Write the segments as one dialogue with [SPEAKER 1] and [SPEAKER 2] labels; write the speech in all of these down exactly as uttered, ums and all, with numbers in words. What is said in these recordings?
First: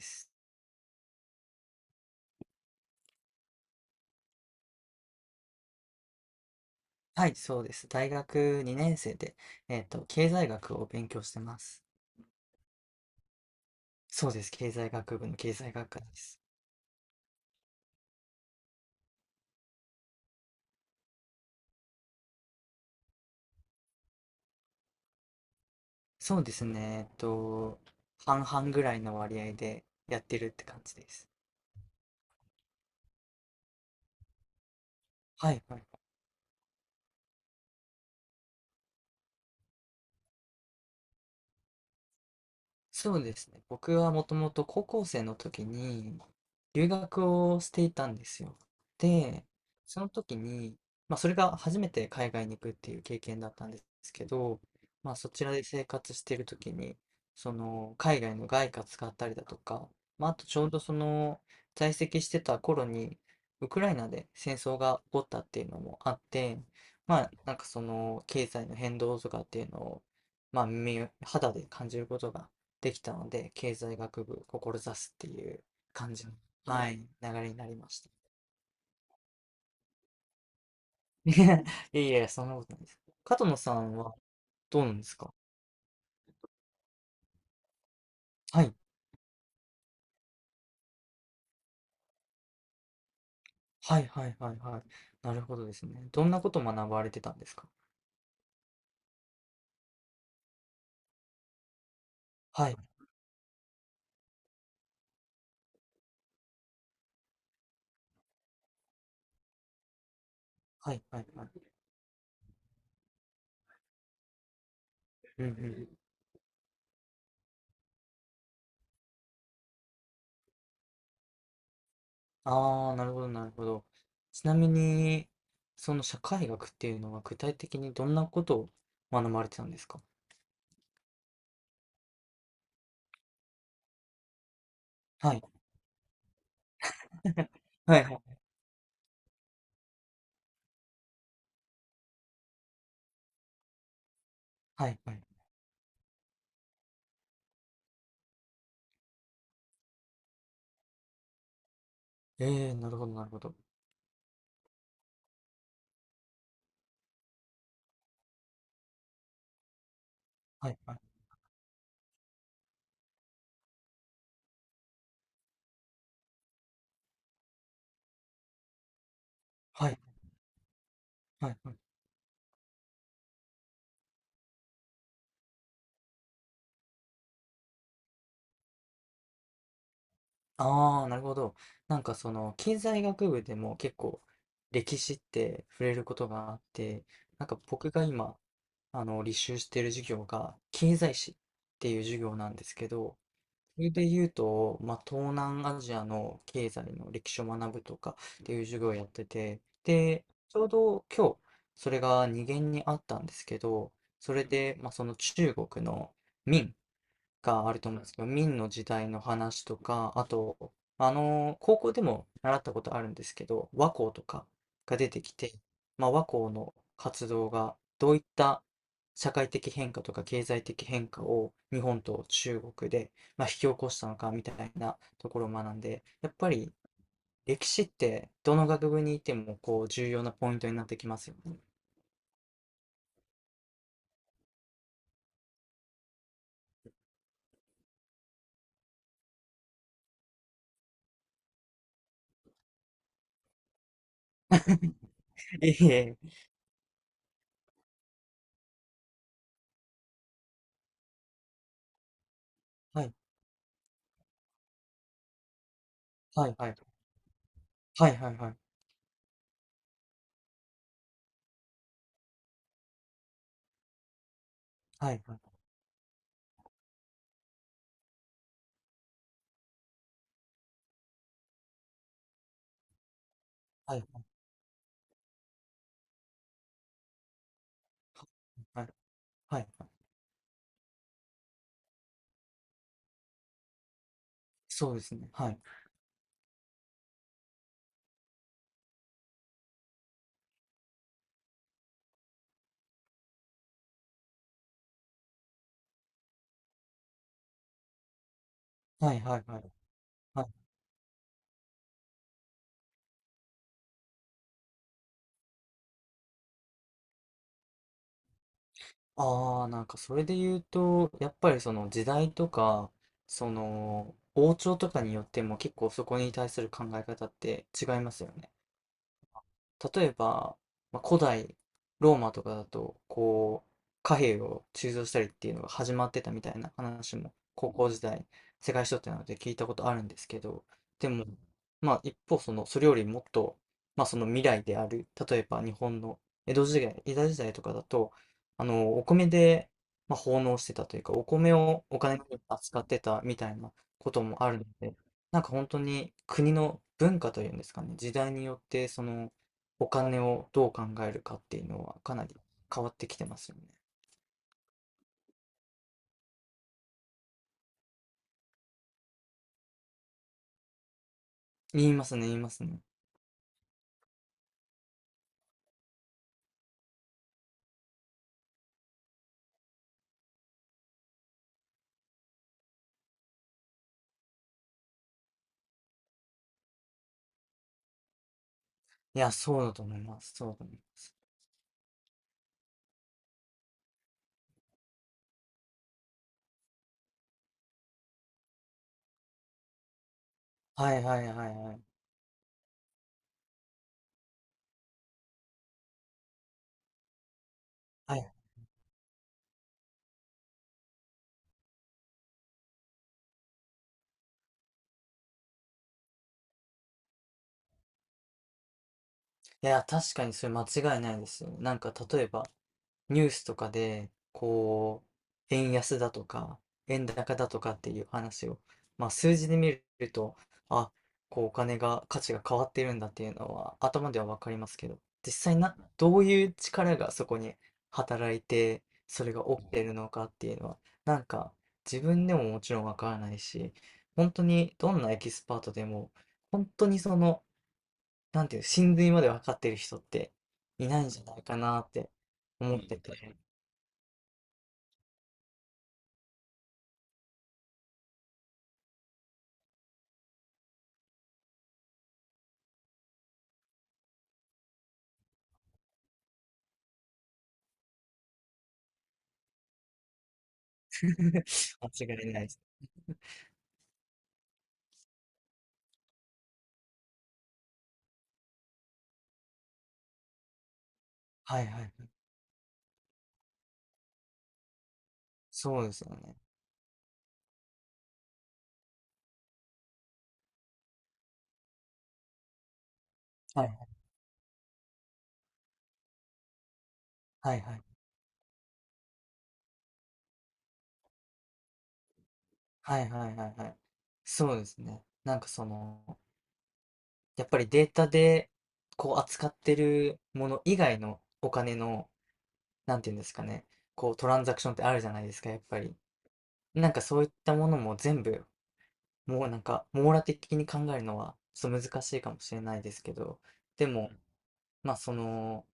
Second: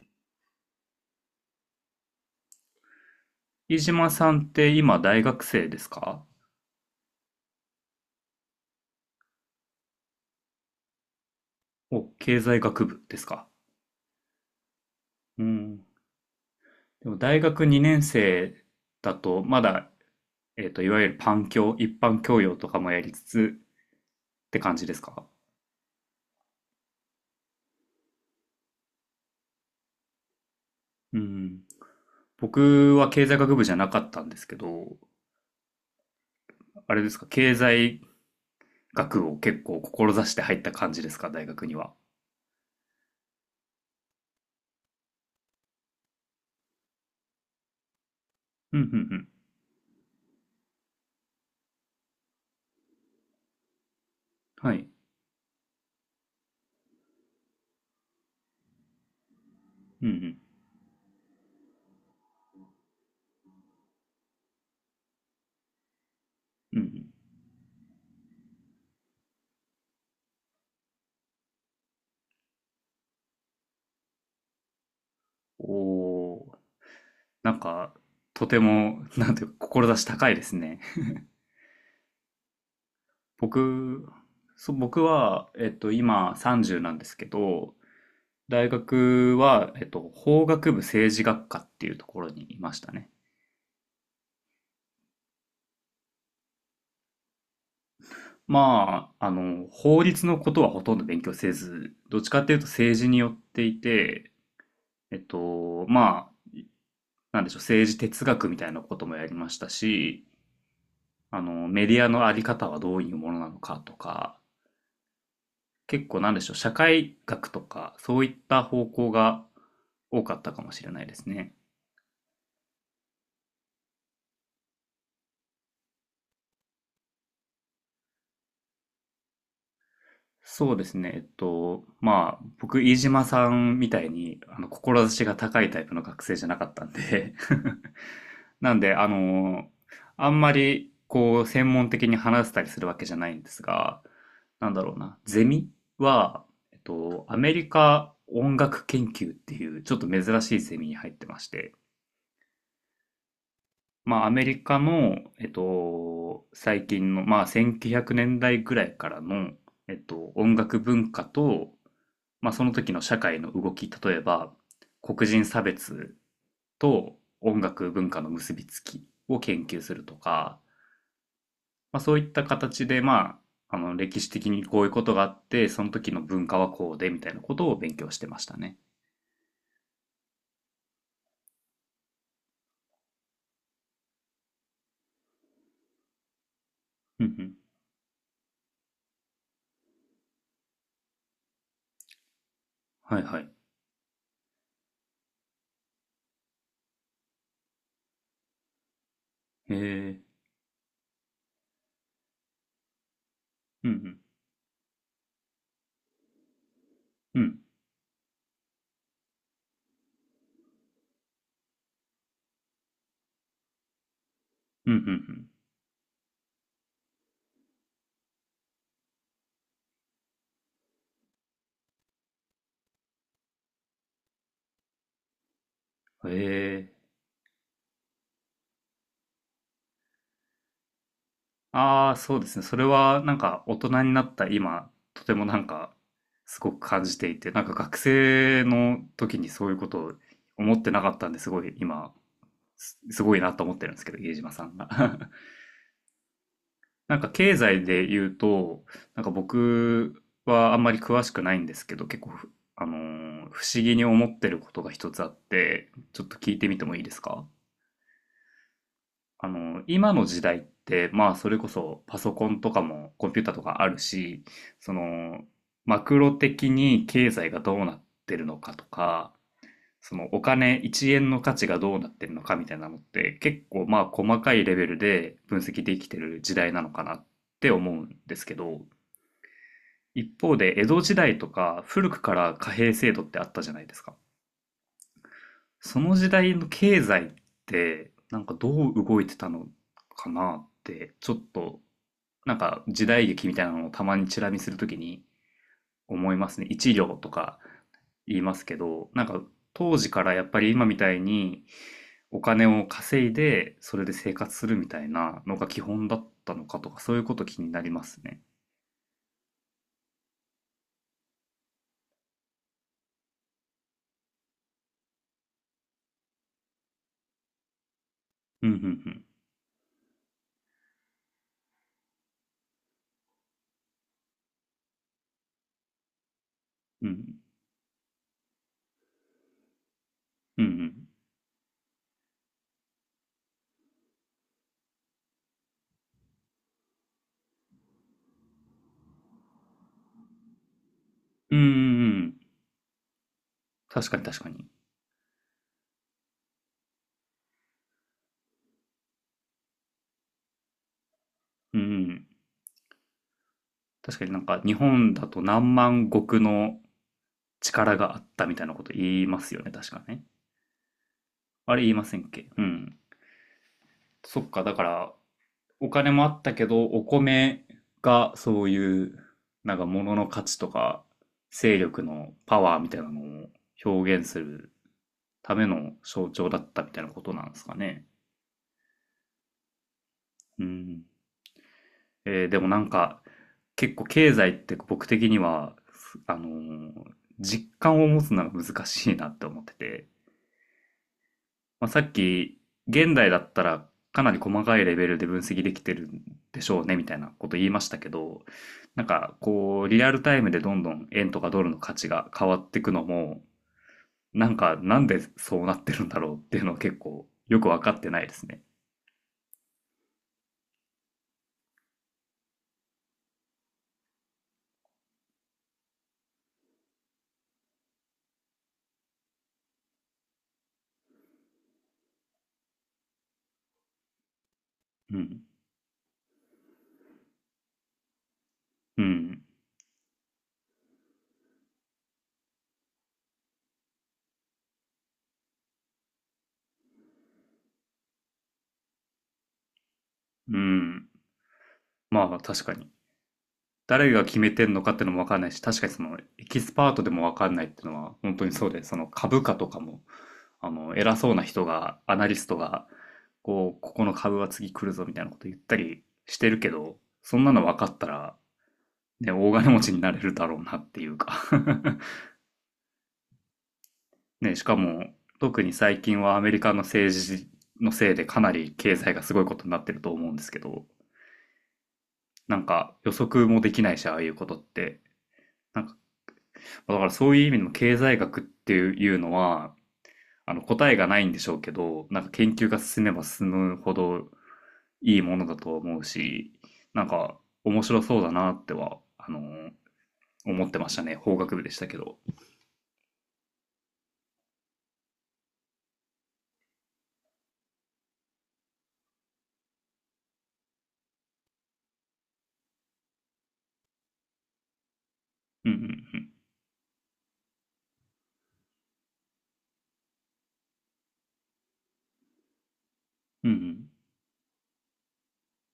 [SPEAKER 1] す
[SPEAKER 2] 飯島さんって今大学生ですか？
[SPEAKER 1] はい、そうです。大学に生で、えっと、経済学を勉強してます。
[SPEAKER 2] お、経済学部ですか？
[SPEAKER 1] そうです。経済学部の
[SPEAKER 2] う
[SPEAKER 1] 経済
[SPEAKER 2] ん。
[SPEAKER 1] 学科です。
[SPEAKER 2] でも大学にねん生だと、まだ、えっと、いわゆるパン教、一般教養とかもやりつつって感じですか？
[SPEAKER 1] そうですね。えっと、半々ぐらいの割合でやってるって感じで
[SPEAKER 2] う
[SPEAKER 1] す。
[SPEAKER 2] ん。僕は経済学部じゃなかったんですけど、
[SPEAKER 1] はい、はい。
[SPEAKER 2] あれですか、経済学を結構志して入った感じですか、大学には。
[SPEAKER 1] そうですね。僕はもともと高校生の時に留学をしていたんですよ。
[SPEAKER 2] うん、うん、うん。
[SPEAKER 1] で、その時に、まあそれが初めて海外に行くっていう経験だったんですけど、
[SPEAKER 2] はい。
[SPEAKER 1] まあそちらで生活している時に、その海外の外貨使ったりだとか、
[SPEAKER 2] う
[SPEAKER 1] まああ
[SPEAKER 2] ん、
[SPEAKER 1] とちょうどその在籍してた頃にウクライナで戦争が起こったっていうのもあって、
[SPEAKER 2] うん、うん。うん
[SPEAKER 1] まあなんかその経済の変動とかっていうのを、まあ耳を肌で感じることができたので、経済学部志すっていう感じの、
[SPEAKER 2] おー、
[SPEAKER 1] はい、流れ
[SPEAKER 2] な
[SPEAKER 1] に
[SPEAKER 2] ん
[SPEAKER 1] なりま
[SPEAKER 2] か、
[SPEAKER 1] した。
[SPEAKER 2] とても、なんていうか、志高いですね。
[SPEAKER 1] いやいや、そんなことないです。加藤野さん
[SPEAKER 2] 僕、
[SPEAKER 1] は
[SPEAKER 2] そう、
[SPEAKER 1] どうなん
[SPEAKER 2] 僕
[SPEAKER 1] ですか？
[SPEAKER 2] は、えっと、今さんじゅうなんですけど、
[SPEAKER 1] は
[SPEAKER 2] 大
[SPEAKER 1] い、
[SPEAKER 2] 学は、えっと、法学部政治学科っていうところにいましたね。
[SPEAKER 1] はいはいはいはい。なるほどですね。どんなことを学ばれてたんですか？
[SPEAKER 2] まあ、あの、法律のことはほとんど勉強せず、どっちかっていうと
[SPEAKER 1] はい、
[SPEAKER 2] 政治によっていて、えっと、まあ、なんでしょう、政治哲学みたいなこともやりましたし、
[SPEAKER 1] はいはい
[SPEAKER 2] あ
[SPEAKER 1] はい。
[SPEAKER 2] の、メディアのあり方はどういうものなのかとか、
[SPEAKER 1] うんうん。
[SPEAKER 2] 結構なんでしょう、社会学とか、そういった方向が多かったかもしれないですね。
[SPEAKER 1] ああ、なるほどなるほど。ちなみに、その社会学っていうのは具体的にどんなことを学ばれてたんですか？
[SPEAKER 2] そうですね。えっと、まあ、僕、飯島さんみたいに、あの、志が
[SPEAKER 1] はい。
[SPEAKER 2] 高いタイプの学生じゃなかったんで
[SPEAKER 1] はいはい。
[SPEAKER 2] なんで、あの、あんまり、こう、専門的に話せたりするわけじゃないんですが、なんだ
[SPEAKER 1] は
[SPEAKER 2] ろう
[SPEAKER 1] いは
[SPEAKER 2] な、
[SPEAKER 1] い。
[SPEAKER 2] ゼミは、えっと、アメリカ音楽研究っていう、ちょっと珍しいゼミに入ってまして、
[SPEAKER 1] ええー、なるほどなるほど。
[SPEAKER 2] まあ、アメリカの、えっと、最近の、まあ、せんきゅうひゃくねんだいぐらいからの、えっと、音
[SPEAKER 1] はい
[SPEAKER 2] 楽
[SPEAKER 1] はい。
[SPEAKER 2] 文化と、まあ、その時の社会の動き、例えば黒人差別と音楽文化の結びつきを研究
[SPEAKER 1] は
[SPEAKER 2] す
[SPEAKER 1] い
[SPEAKER 2] るとか、
[SPEAKER 1] はいはい。
[SPEAKER 2] まあ、そういった形で、まあ、あの歴史的にこういうことがあってその時の文化はこうでみたいなことを勉強してましたね。
[SPEAKER 1] ああ、なるほど。なんかその経済学部でも結構歴史って触れることがあって、
[SPEAKER 2] うんう
[SPEAKER 1] なん
[SPEAKER 2] ん。
[SPEAKER 1] か僕が今、あの、履修している授業が経済史っていう授業なんですけど、
[SPEAKER 2] はいはい。
[SPEAKER 1] それで言うと、まあ、東南アジアの経済の歴史を学ぶとかっていう授業をやってて、
[SPEAKER 2] へえ。
[SPEAKER 1] で、ちょうど今日、それが二限にあったんですけ
[SPEAKER 2] う
[SPEAKER 1] ど、
[SPEAKER 2] ん
[SPEAKER 1] それで、まあ、その中国の明
[SPEAKER 2] うん。うん。
[SPEAKER 1] があると思うんですけど、明の時代の話とか、あと、あの、高校でも習ったことあるんですけど、和光とか
[SPEAKER 2] うんう
[SPEAKER 1] が出てき
[SPEAKER 2] ん
[SPEAKER 1] て、まあ、和光の活動がどういった社会的変化とか経済的変化を日本と中国で、まあ、引き起こしたのかみたいなところを学んで、
[SPEAKER 2] う
[SPEAKER 1] や
[SPEAKER 2] ん。へ
[SPEAKER 1] っぱり
[SPEAKER 2] え。
[SPEAKER 1] 歴史ってどの学部にいてもこう重要なポイントになってきますよね。
[SPEAKER 2] ああ、そうですね。それはなんか大人になった今、とてもなんかすごく感じていて、なんか学生の時にそういうことを思ってなかったんですごい今、す、すごいなと思ってるんですけど、家島さんが。
[SPEAKER 1] ええ。
[SPEAKER 2] なんか経済で言うと、なんか僕はあんまり詳しくないんですけど、結構ふ、あのー不思議に思ってることが一つあって、ちょっと
[SPEAKER 1] は
[SPEAKER 2] 聞
[SPEAKER 1] い、
[SPEAKER 2] いて
[SPEAKER 1] はい。
[SPEAKER 2] みてもいいですか？
[SPEAKER 1] はい、はい、はい。
[SPEAKER 2] あの、今の時代って、まあ、それこそパソコンとかもコンピューターとかあるし、そ
[SPEAKER 1] はい、は
[SPEAKER 2] の、
[SPEAKER 1] い、
[SPEAKER 2] マクロ的に経済がどうなってるのかとか、そのお金いちえんの価値がどうなってるのかみたいなのって結構
[SPEAKER 1] は
[SPEAKER 2] ま
[SPEAKER 1] い、
[SPEAKER 2] あ
[SPEAKER 1] はい。
[SPEAKER 2] 細かいレベルで分析できてる時代なのかなって思うんですけど、
[SPEAKER 1] はい、はい。はい、
[SPEAKER 2] 一方で江戸時代とか古くから貨幣制度ってあったじゃないですか。
[SPEAKER 1] そうですね。はい。
[SPEAKER 2] その時代の経済ってなんかどう動いてたのかなってちょっとなんか時代劇みたいなのをたまにチラ見するときに思いますね。いちりょうとか言いますけど、
[SPEAKER 1] はい
[SPEAKER 2] なん
[SPEAKER 1] は
[SPEAKER 2] か
[SPEAKER 1] いはい。
[SPEAKER 2] 当時からや
[SPEAKER 1] は
[SPEAKER 2] っぱ
[SPEAKER 1] い。
[SPEAKER 2] り今みたいにお金を稼いでそれで生活するみたいなのが基本だったのかとかそういうこと気になりますね。
[SPEAKER 1] ああ、なんかそれで言うと、やっぱりその時代とか、その王朝とかによっても結構そこに対する考え方って違いますよね。
[SPEAKER 2] うんうんうん。
[SPEAKER 1] 例えば、まあ、古代ローマとかだとこう貨幣を鋳造したりっていうのが始まってたみたいな
[SPEAKER 2] う
[SPEAKER 1] 話
[SPEAKER 2] ん
[SPEAKER 1] も高校時代世界史とってなので聞いたことあるんですけ
[SPEAKER 2] う
[SPEAKER 1] ど、
[SPEAKER 2] んうん。
[SPEAKER 1] でも、まあ一方そのそれよりもっと、まあその未来である例えば日本の江戸時代江戸時代とかだと、あのお米で、まあ奉納してたというか、お米
[SPEAKER 2] うんうんう
[SPEAKER 1] をお金に
[SPEAKER 2] ん。
[SPEAKER 1] 扱ってたみたいな
[SPEAKER 2] 確
[SPEAKER 1] こ
[SPEAKER 2] かに
[SPEAKER 1] と
[SPEAKER 2] 確
[SPEAKER 1] も
[SPEAKER 2] か
[SPEAKER 1] あるの
[SPEAKER 2] に。
[SPEAKER 1] で、なんか本当に国の文化というんですかね、時代によってそのお金をどう考えるかっていう
[SPEAKER 2] うん
[SPEAKER 1] の
[SPEAKER 2] う
[SPEAKER 1] はかな
[SPEAKER 2] ん。
[SPEAKER 1] り変わってきてますよね。
[SPEAKER 2] 確かになんか日本だと何万石の力があったみたいなこと言いますよね。確かね。あれ言
[SPEAKER 1] 言い
[SPEAKER 2] いま
[SPEAKER 1] ます
[SPEAKER 2] せ
[SPEAKER 1] ね、
[SPEAKER 2] んっ
[SPEAKER 1] 言い
[SPEAKER 2] け？
[SPEAKER 1] ま
[SPEAKER 2] う
[SPEAKER 1] すね。
[SPEAKER 2] ん。そっか、だからお金もあったけど、お米がそういう、なんか物の価値とか、勢力のパワーみたいなのを表現するための象徴だったみたいなことなんですかね。
[SPEAKER 1] いや、そうだと思います。そうだ
[SPEAKER 2] う
[SPEAKER 1] と思いま
[SPEAKER 2] ん。
[SPEAKER 1] す。
[SPEAKER 2] えーでもなんか、結構経済って僕的には、あのー実感を持つのが難しいなって思ってて、
[SPEAKER 1] はいはいはいはい。
[SPEAKER 2] まあ、さっき、現代だったらかなり細かいレベルで分析できてるんでしょうねみたいなこと言いましたけ
[SPEAKER 1] はい。
[SPEAKER 2] ど、なんかこう、リアルタイムでどんどん円とかドルの価値が変わっていくのも、なんかなんでそうなってるんだろうっていうのは結構よくわかってないですね。
[SPEAKER 1] いや、確かにそれ間違いないですよ。なんか例えばニュースとかで、こう、円安だとか、円高だとかっていう話を、まあ数字で見ると、あ、こうお金が、価値が変わってるんだっていうのは頭ではわかりますけど、
[SPEAKER 2] う
[SPEAKER 1] 実
[SPEAKER 2] ん。
[SPEAKER 1] 際な、どういう力がそこに働いて、
[SPEAKER 2] う
[SPEAKER 1] それ
[SPEAKER 2] ん。
[SPEAKER 1] が起きてるのかっていうのは、なんか自分でももちろんわからないし、本当にどんなエキスパートでも、本当にその、なんていう、真髄までわかってる人って
[SPEAKER 2] う
[SPEAKER 1] いない
[SPEAKER 2] ん。
[SPEAKER 1] んじゃないかなって
[SPEAKER 2] まあ確か
[SPEAKER 1] 思っ
[SPEAKER 2] に。
[SPEAKER 1] てて。
[SPEAKER 2] 誰が決めてんのかってのもわかんないし、確かにそのエキスパートでもわかんないっていうのは本当にそうで、その株価とかもあの、偉そうな人が、アナリストが、こう、ここの株は次来るぞみたいなこと言ったりしてるけど、そんなの分かったら、ね、大金持ちになれるだろうなってい うか
[SPEAKER 1] 間違いないです。
[SPEAKER 2] ね、しかも、特に最近はアメリカの政治のせいでかなり経済がすごいことになってると思うんですけど、
[SPEAKER 1] はいはい、
[SPEAKER 2] なんか予測もできないし、ああいうことって。
[SPEAKER 1] そ
[SPEAKER 2] な
[SPEAKER 1] う
[SPEAKER 2] ん
[SPEAKER 1] で
[SPEAKER 2] か、
[SPEAKER 1] すよね。
[SPEAKER 2] だからそういう意味でも経済学っていうのは、あの答えがないんでしょうけど、なんか研究が進めば進
[SPEAKER 1] は
[SPEAKER 2] む
[SPEAKER 1] い
[SPEAKER 2] ほどいいものだと思うし、なんか
[SPEAKER 1] はいはい。
[SPEAKER 2] 面白そうだなっては、あのー思ってましたね。法学部でしたけど。
[SPEAKER 1] はいはいはいはい。そうですね。なんかその、やっぱりデータでこう扱ってるもの以外のお金の、なんていうんですかね、こうトランザクションってあるじゃないですか、やっ
[SPEAKER 2] うんう
[SPEAKER 1] ぱり。
[SPEAKER 2] ん
[SPEAKER 1] なんかそういったものも全部、もうなんか網羅的に考えるのはちょっと難しいかもしれないですけど、
[SPEAKER 2] うん。う
[SPEAKER 1] で
[SPEAKER 2] ん
[SPEAKER 1] も、まあその、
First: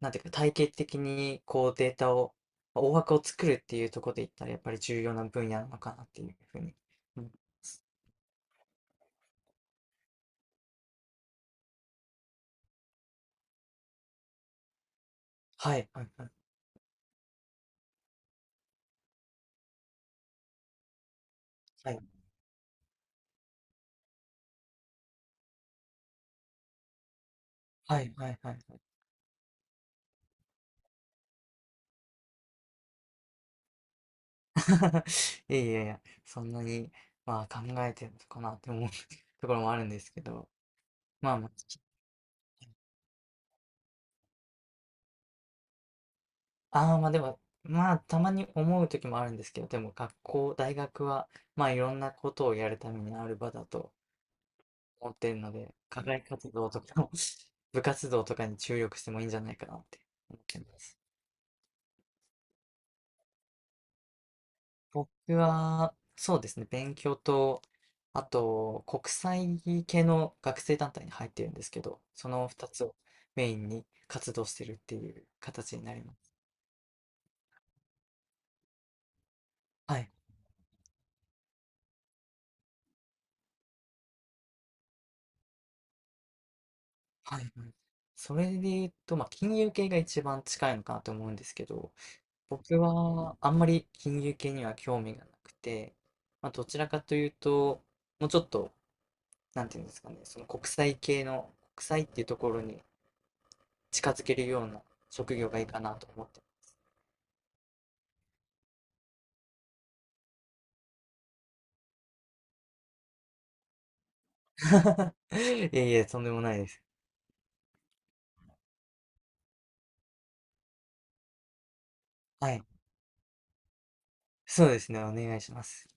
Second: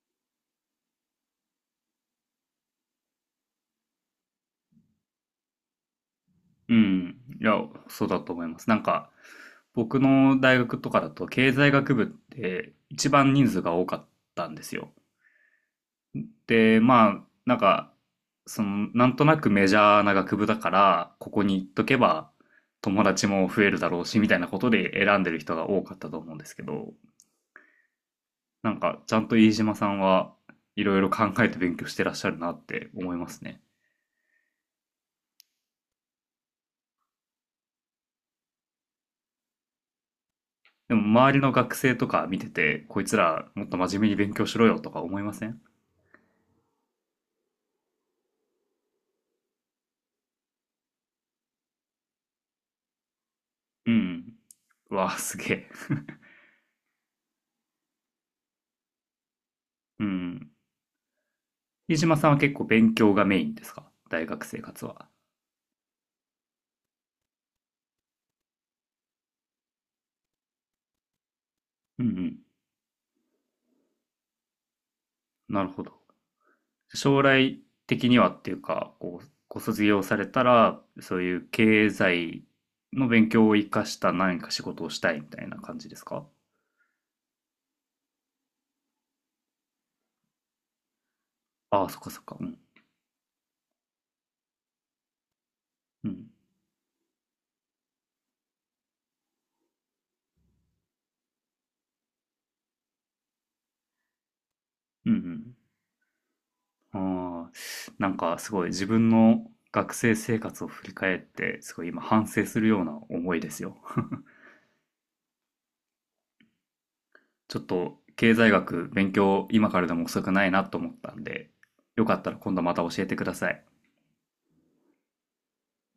[SPEAKER 1] なんていうか、体系的にこうデータを、大枠を作るっていうところで言ったら、やっぱり重要な分野なのかなっていうふう
[SPEAKER 2] う
[SPEAKER 1] に
[SPEAKER 2] ん。う
[SPEAKER 1] 思いま
[SPEAKER 2] ん。いや、
[SPEAKER 1] す。
[SPEAKER 2] そうだと思います。なんか、僕の大学とかだと経済学部って一番人数が多かったんですよ。
[SPEAKER 1] はい、はい、はい、
[SPEAKER 2] で、まあ、なんか、その、なんとなくメジャーな学部だから、ここに行っと
[SPEAKER 1] は
[SPEAKER 2] け
[SPEAKER 1] い、
[SPEAKER 2] ば友達も増えるだろうし、みたいなことで選んでる人が多かったと思うんですけど、
[SPEAKER 1] はい、はい、はい。
[SPEAKER 2] な
[SPEAKER 1] は
[SPEAKER 2] ん
[SPEAKER 1] い。
[SPEAKER 2] か、ちゃんと飯島さんはいろいろ考えて勉強してらっしゃるなって思いますね。
[SPEAKER 1] いやいやいや、そんなに、まあ考えてるのかなって思う ところもあるんですけど、
[SPEAKER 2] でも、
[SPEAKER 1] ま
[SPEAKER 2] 周り
[SPEAKER 1] あま
[SPEAKER 2] の学生とか見てて、こいつらもっと真面目に勉強しろよとか思いません？
[SPEAKER 1] あ、ああ、まあでも、まあたまに思う時もあるんですけど、でも学校、大学は、まあいろんなことをやるためにある場だ
[SPEAKER 2] う
[SPEAKER 1] と
[SPEAKER 2] ん。う
[SPEAKER 1] 思っ
[SPEAKER 2] わ、
[SPEAKER 1] て
[SPEAKER 2] す
[SPEAKER 1] るの
[SPEAKER 2] げえ。
[SPEAKER 1] で、課外活動とか 部活動とかに注力してもいいんじゃないかなって
[SPEAKER 2] う
[SPEAKER 1] 思っ
[SPEAKER 2] ん。
[SPEAKER 1] てます。
[SPEAKER 2] 飯島さんは結構勉強がメインですか？大学生活は。
[SPEAKER 1] 僕は、そうですね、勉強と、あと、国際系の学生団体に入ってるんですけど、
[SPEAKER 2] うんう
[SPEAKER 1] そ
[SPEAKER 2] ん。
[SPEAKER 1] のふたつをメインに活動してるっていう
[SPEAKER 2] なる
[SPEAKER 1] 形
[SPEAKER 2] ほ
[SPEAKER 1] に
[SPEAKER 2] ど。
[SPEAKER 1] なります。
[SPEAKER 2] 将来的にはっていうか、こう、ご卒
[SPEAKER 1] は
[SPEAKER 2] 業
[SPEAKER 1] い。
[SPEAKER 2] されたら、そういう経済の勉強を生かした何か仕事をしたいみたいな感じですか？
[SPEAKER 1] はい。はい、それで言うと、まあ、金融系が一番近いのかなと思うんですけ
[SPEAKER 2] ああ、
[SPEAKER 1] ど、
[SPEAKER 2] そっかそっか。うん。
[SPEAKER 1] 僕はあんまり金融系には興味がなくて、
[SPEAKER 2] うん。
[SPEAKER 1] まあ、どちらかというと、もうちょっとなんていうんですかね、その国際系の、国際っていうところに近づけるような
[SPEAKER 2] うんう
[SPEAKER 1] 職業
[SPEAKER 2] ん。
[SPEAKER 1] がいいかなと思って。
[SPEAKER 2] あーなんかすごい自分の学生生活を振り返って、すごい今反省するような思いですよ。
[SPEAKER 1] いえいえ、とんでもないです。
[SPEAKER 2] ちょっと経済学勉強今からでも遅くないなと思ったんで、よかったら
[SPEAKER 1] は
[SPEAKER 2] 今度
[SPEAKER 1] い。
[SPEAKER 2] また教えてください。
[SPEAKER 1] そうですね、お願いします。